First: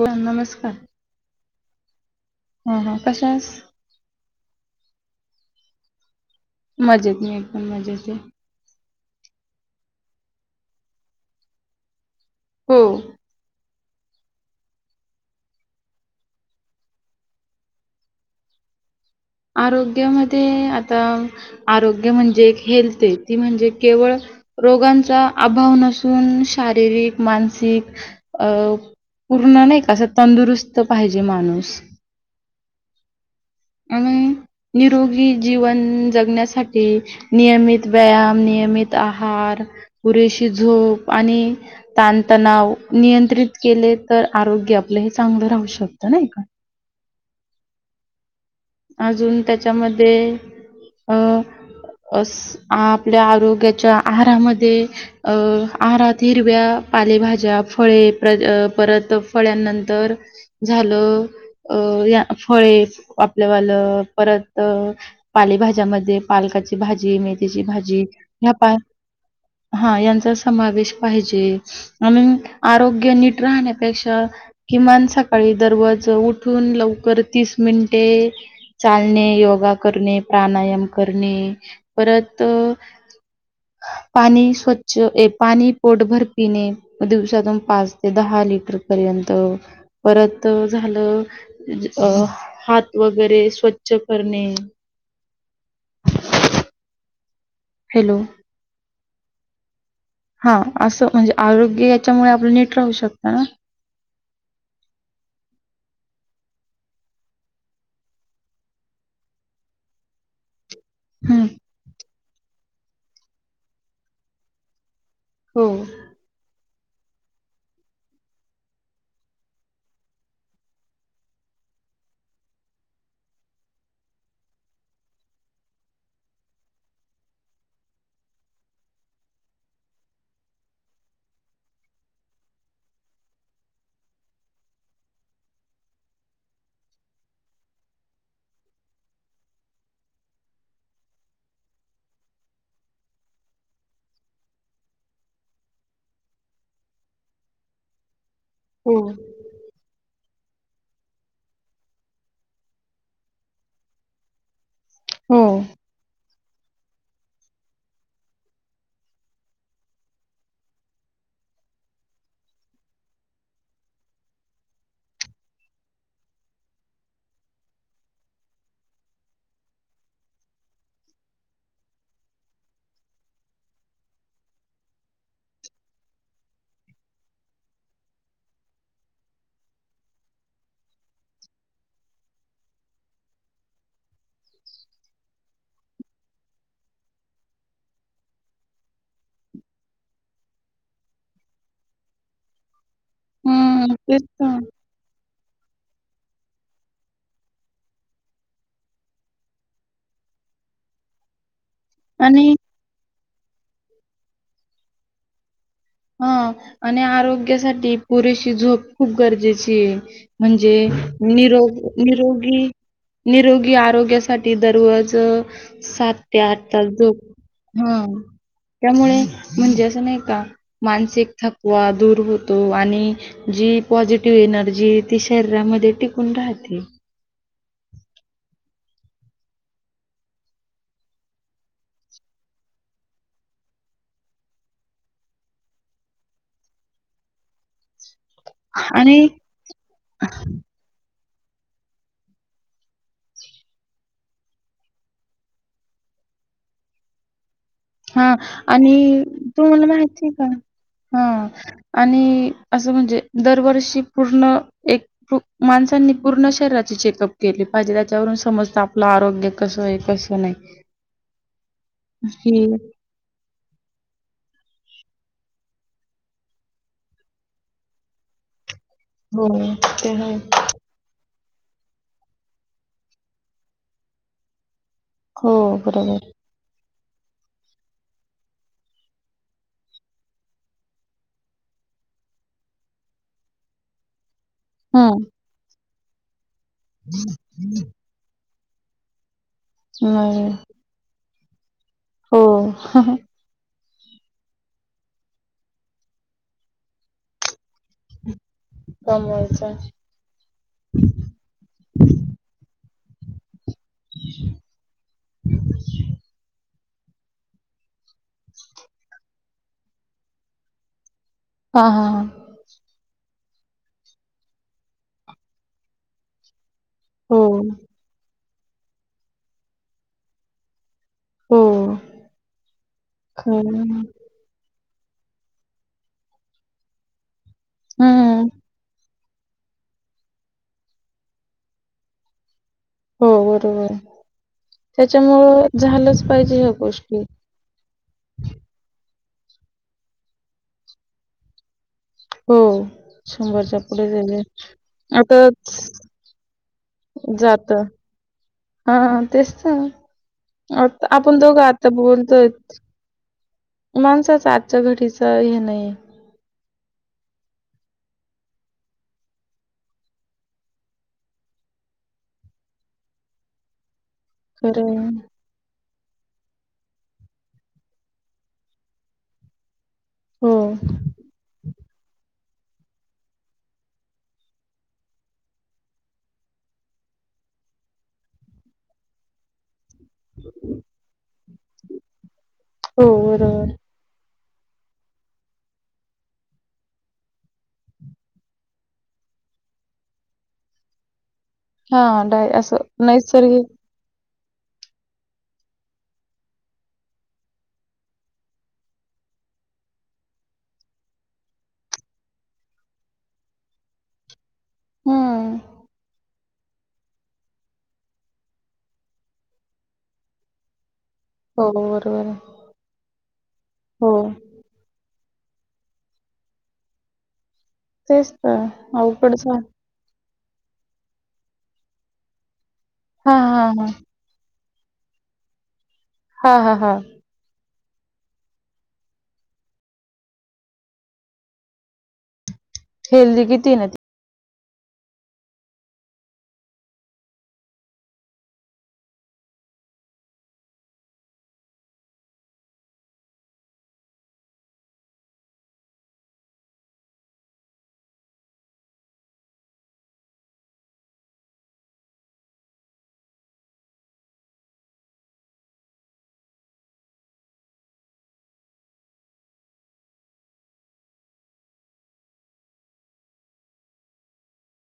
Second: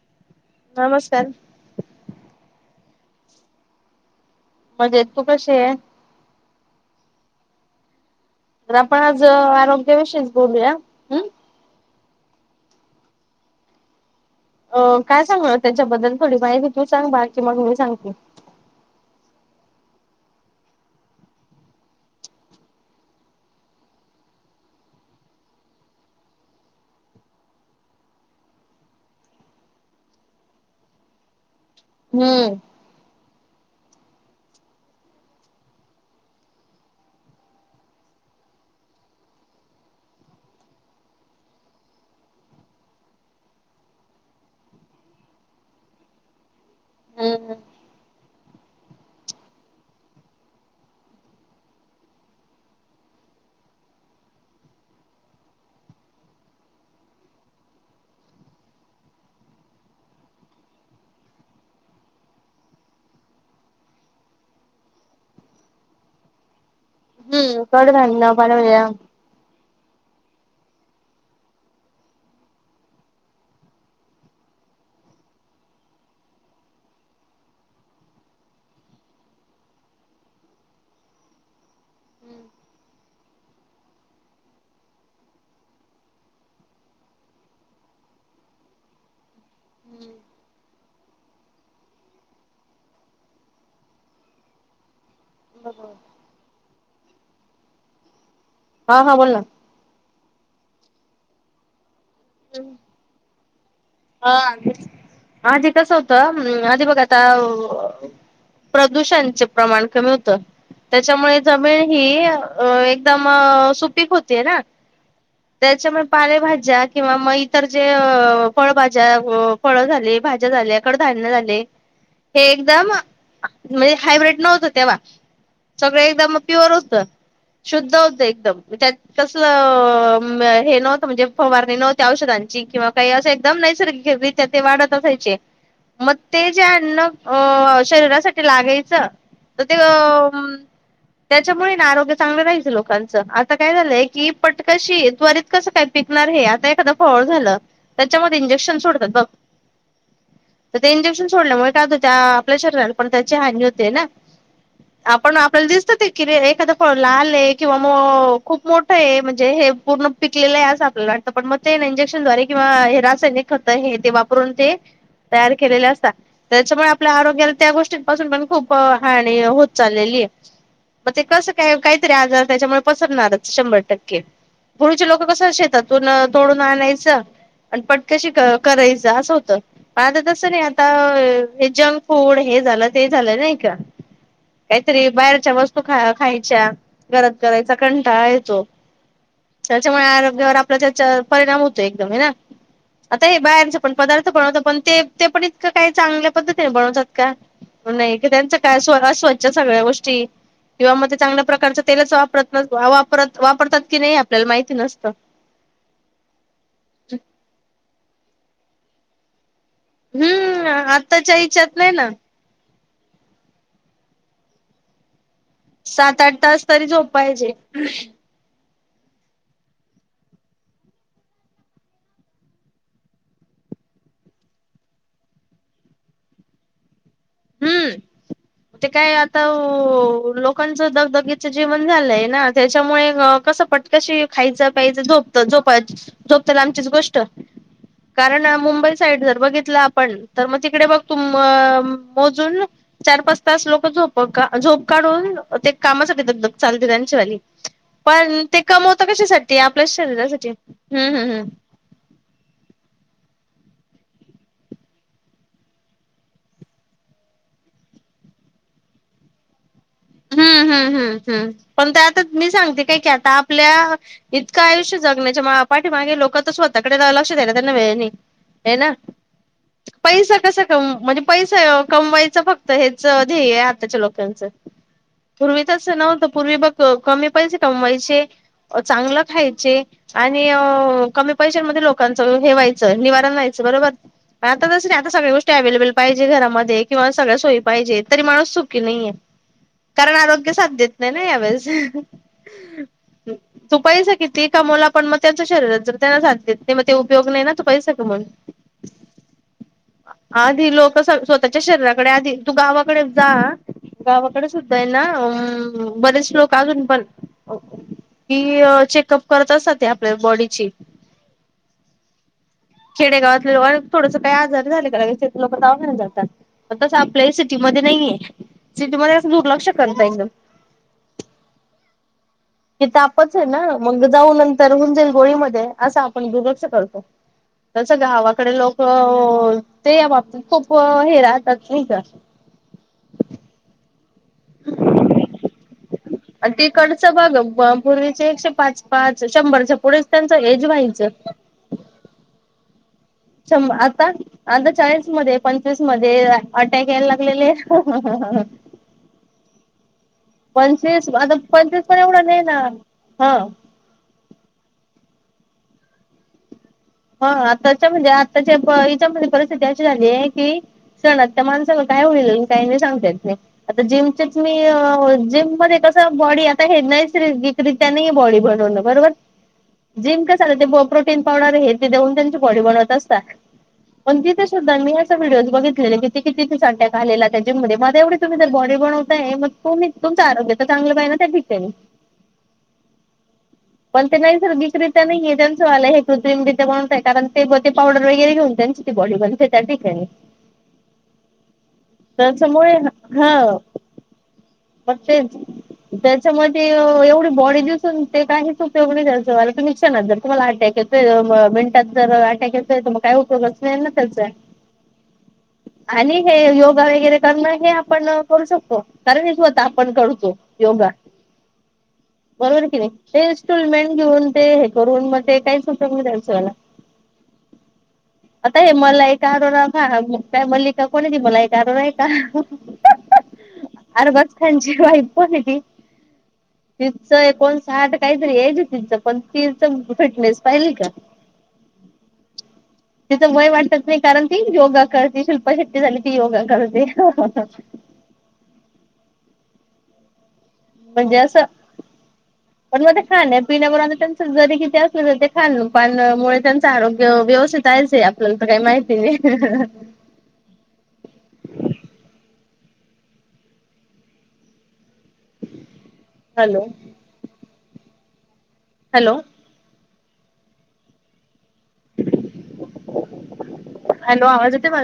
हो नमस्कार नमस्कार हा हा कशायस मजेत तू कशी ये? मजेत मी पण मजेत ये. तर आपण आज अ आरोग्याविषयीच बोलूया हूं हो. अ काय सांगणार त्याच्याबद्दल थोडी माहिती तू सांग बाकी मग मी सांगते. आरोग्यामध्ये आता आरोग्य म्हणजे एक हेल्थ ये, ती म्हणजे केवळ रोगांचा अभाव नसून शारीरिक मानसिक अ पूर्ण नाहीका असं तंदुरुस्त पाहिजे माणूस हम्म आणि निरोगी जीवन जगण्यासाठी नियमित व्यायाम नियमित आहार पुरेशी झोप आणि ताणतणाव नियंत्रित केले तर आरो की आपलं हे चांगलं राहू शकत नाही का? हम् हं अजून त्याच्यामध्ये अं अस आपल्या आरोग्याच्या आहारामध्ये अं आहारात हिरव्या पालेभाज्या फळे प्र परत फळ्यांनंतर झालं अ अ या फळे आपल्या वालं परत पालेभाज्यामध्ये पालकाची भाजी हम्म मेथीची भाजी कडधान्य ह्या पाय पालेभाज्या हा यांचा समावेश पाहिजे आणि आरोग्य नीट राहण्यापेक्षा किमान सकाळी दरवज उठून लवकर तीस मिनिटे चालणे, योगा करणे, प्राणायाम करणे. परत अ पाणी स्वच्छ ये पाणी पोटभर पिणे म दिवसातून पाच ते दहा लिटर पर्यंत परत झाल अ हात वगैरे स्वच्छ करणे. बरोबर. हॅलो हा हा बोल ना हा असं म्हणजे आरोग्य याच्यामुळे आपलं नीट राहू शकता ना. हा तेच आधी कसं होतं आधी बघ आता अ प्रदूषणच प्रमाण कमी होतं. त्याच्यामुळे हं, जमीन ही एकदम अ सुपीक होतीय ना. हो, त्याच्यामुळे पालेभाज्या किंवा मग इतर जे अ फळभाज्या अ फळ झाले भाज्या झाल्या अ कड धान्य झाले हे एकदम,,, म्हणजे हायब्र्रीड नव्हतं तेव्हा. सगळे एकदम, प्युअर होत. शुद्ध होत एकदम, त्यात कसलं... हे नव्हतं म्हणजे फवारणी नव्हती औषधाची. जी किंवा काही असं एकदम नैसर्गिकरित्या ते वाढत असायचे. मग ते जे अन्न अ... शरीरासाठी लागायचं तर ते अ... म. त्याच्यामुळे ना आरोग्य चांगलं राहायच. लोकांचं आता काय झालंय की, पटकशी त्वरित कसं काय पीक िक आता एखाद फळ झालं. त्याच्यामध्ये इंजेक्शन सोडतात हो. बग तर ते इंजेक्शन सोडल्यामुळे काय होत त्या आपल्या शरीराला पण त्याची हानी होते ना आपण हो. आपल्याला दिसत ते कि एखादा फळ लाल आहे किंवा म खूप मोठं आहे म्हणजे हे पूर्ण पिकलेलं आहे असं आपल्याला वाटतं पण म ते इंजेक्शन द्वारे किंवा हे रासायनिक खत हे ते वापरून ते. तयार केलेले असतात त्याच्यामुळे आपल्या आरोग्याला त्या गोष्टींपासून पण खूप हानी होत चाललेली तेच मग ते कस काय काहीतरी आजार त्याच्यामुळ पसरणारच शंभर टक्के. पूर्वीचे लोक कसं शेतातून तोडून आणायचं. आणि पट कशी करायचं असं होतं पण आता तसं नाही आता हे जंक फूड हेच झालं ते झालंय नाही का. काहीतरी बाहेरच्या वस्तू ख खायच्या घरात करायचा कंटाळा येतो. त्याच्यामुळे आरोग्यावर आपल्या त्याच्या परिणाम होतो एकदम हे ना. आता हे बाहेरच पण हं, तेच पदार्थ बनवत तर. पण ते ते पण इतकं काही चांगल्या पद्धतीने बनवतात का, नाही कि, त्यांचं काय स्व स्वच्छ सगळ्या गोष्टी किंवा मग ते चांगल्या प्रकारच तेलाच आणि वापरत वापरत वापरतात की, नाही आपल्याला माहिती नसत. हा आणि आरोग्यासाठी पुरेशी झोप खूप गरजेची ते हम्म म्हणजे आत्ताच्या निरोग हिच्यात नाही ना निरोगी. निरोगी आरोग्यासाठी दररोज. सात ते आठ तास झोप त्यामुळे म्हणजे असं नाही का, मानसिक थकवा दूर होतो, आणि जी पॉझिटिव्ह एनर्जी ती शरीरा मध्ये मध्ये टिकून राहते. हम. ते काय आता व लोकांचं दगदगीचं जीवन झालंय ना त्याच्यामुळे अ कसं पटकशी खायचं प्यायचं झोपत झोपाय झोपत लामचीच गोष्ट. कारण मुंबई साईड आणि जर बघितलं आपण तर मग तिकडे बघ तु म मोजून चार, पाच तास लोक झोपका झोप काढून ते कामासाठी दगधग चालते त्यांची. झाली. हा आणि तुम्हाला माहिती आहे का? शरीरासाठी हम्म हम्म हा आणि आ असं म्हणजे. दरवर्षी पूर्ण एक हू माणसांनी पूर्ण शरीराचे चेकअप केले पाहिजे त्याच्यावरून समजत आपलं आरोग्य. कसं आहे, कसं हम नाही. हम हम हम पण ते आता मी ही सांगते काय की, आता आपल्या इथं काय आयुष्य जगण्याच्या मागे पाठी मागे लोक आता स्वताकडे लक्ष द्यायला त्यांना वेळ नाही. हे ना. हो, ते आहे. पैसा कसा कम म्हणजे. पैसा हे कमवायचं फक्त हेच ध्येय आहे, आताच्या लोकांचं. हो, पूर्वी तच बरोबर. नव्हतं पूर्वी बघ क कमी पैसे कमवायचे चांगलं खायचे आणि अ कमी पैशांमध्ये लोकांचं हे व्हायचं निवारण व्हायचं बरोबर. आता तसं नाही आता हं. सगळ्या गोष्टी अवेलेबल पाहिजे घरामध्ये किंवा सगळ्या सोयी पाहिजे तरी माणूस सुखी नाहीय कारण आरोग्य सात देत नाही ना यावेेळेस. होअ ह अ ह. तु पैसा कितीही कमावला पण म त्याच शरीरात जर त्यांना साध देत नाही म ते उपयोग नाही ना पैसा कमावला कमवायचं. [inaudible] आधी लोक स्वतःच्या शरीराकडे आधी तू गावाकडे जा गावाकडे सुद्धा सुद्धा आहे ना बरेच लोक अजून पण की चेकअप करतात असतात ते आपल्या बॉडीची हा हा खेडेगावातली लोक आणि थोडसं काही आजारी झालेली का लगेच ते लोक दवाखान्यात जातात तस आपल्याही हो, सिटीमध्ये नाहीये सिटीमध्येध्ये कसं दुर्लक्ष करता एकदम हो. कि तापच आहे ना खरं मग जाऊन नंतर होऊन जाईल गोळी मध्ये अस आपण दुर्लक्ष करतो तसं हं. गावाकडे लोक हो. ते या बाबतीत खूप हे राहतात नाय का हो बरोबर त्याच्यामुळं झालंच पाहिजे ह्या तिकडच गोष्टी. बघ पूर्वीचे एकशे पाच पाच शंभरच्या पुढेच त्यांचं एज व्हायचं हो शंभर आता. पुढे गेले. आता चाळीस आता मध्ये पंचवीस मध्ये अटॅक यायला लागलेले जात आहेत हम हम [inaudible] हा तेच त आता पंचवीस आपण दोघं पंचवीस आता पण एवढं नाही बोलतोय ना हा माणसाच आजच्या घडीचा घडीचा हे नाही हा आताच्या म्हणजे आताच्या हेच्या मध्ये परिस्थिती अशी झाली आहे की क्षणात त्या माणसांला काय होईल आणि काय नाही सांगता येत नाही आता जिमची जिमचीचं खरं आहे मी जिम मध्ये कसा बॉडी आता हे नाहीच रे त्याने ह बॉडी बनवण बरोबर जिम कस हो ते प्रोटीन पावडर आहे त देऊन त्यांची बॉडी बनवत असतात पण तिथे सुद्धा मी असं व्हिडिओज बघितले क ति किती संंट्या आलेला त्याच्यामध्ये मला एवढ तुही जर बॉडी मग तुम्ही तुमच आरोग्य तर चांगलं पाहि ना ते ठिकाणी हो बरोबर नैर्गिकरित्या नाही त्यांचवालय हे कृतिम णतय कारण ते ते पावडर वगैरे घेऊन त्यांची ती बॉडी बच्या ठिकाणी हा डाय त्याच्यामुळे असं हा नैसर्गिक फक्तेच त्याच्यामध्ये एवढी बॉडी दिसून ते काहीच उपयोग नाही त्याला तुम्ही क्षणात जर तुम्हाला अटॅक हा मिनटात जर अटकच तर मग काय उपयोगच नाही ना त्याच आहे हम्म आणि हे योगा वगैरे करणं हे आपण करू शकतो कारण हेच होत आपण करतो योगा हो आहे बरोबर कि नाही ते इन्स्टॉलमेंट हो घेऊन ते हे करून मग ते काही सु जायचं मला तेच तर आता हे मला एक अवघडच आहे कारणा काय मल्लिका कोणी बोलाय का नाही आहे का हा हा हा अर बस सँड पण कोण आहे हा हा ती हा सहाट काहीतरी यायच तिचं पण तिच फिटनेस पाहिल का त्याच हेल्दी वय किती वाटत ना नाही कारण ती योग करते शिल्प शिट्टी सझाल त योग करळते हा म्हणजे असं पण मग ते खा पिण्याब त्यांच जरी किती असलं तरी ते खाान पामुळे त्यांचं आरोग्य व्यवस्थित कायच आपल्याला तर काही माहिती नाही हॅलो हॅलो हॅलो आवाज येतोय माझा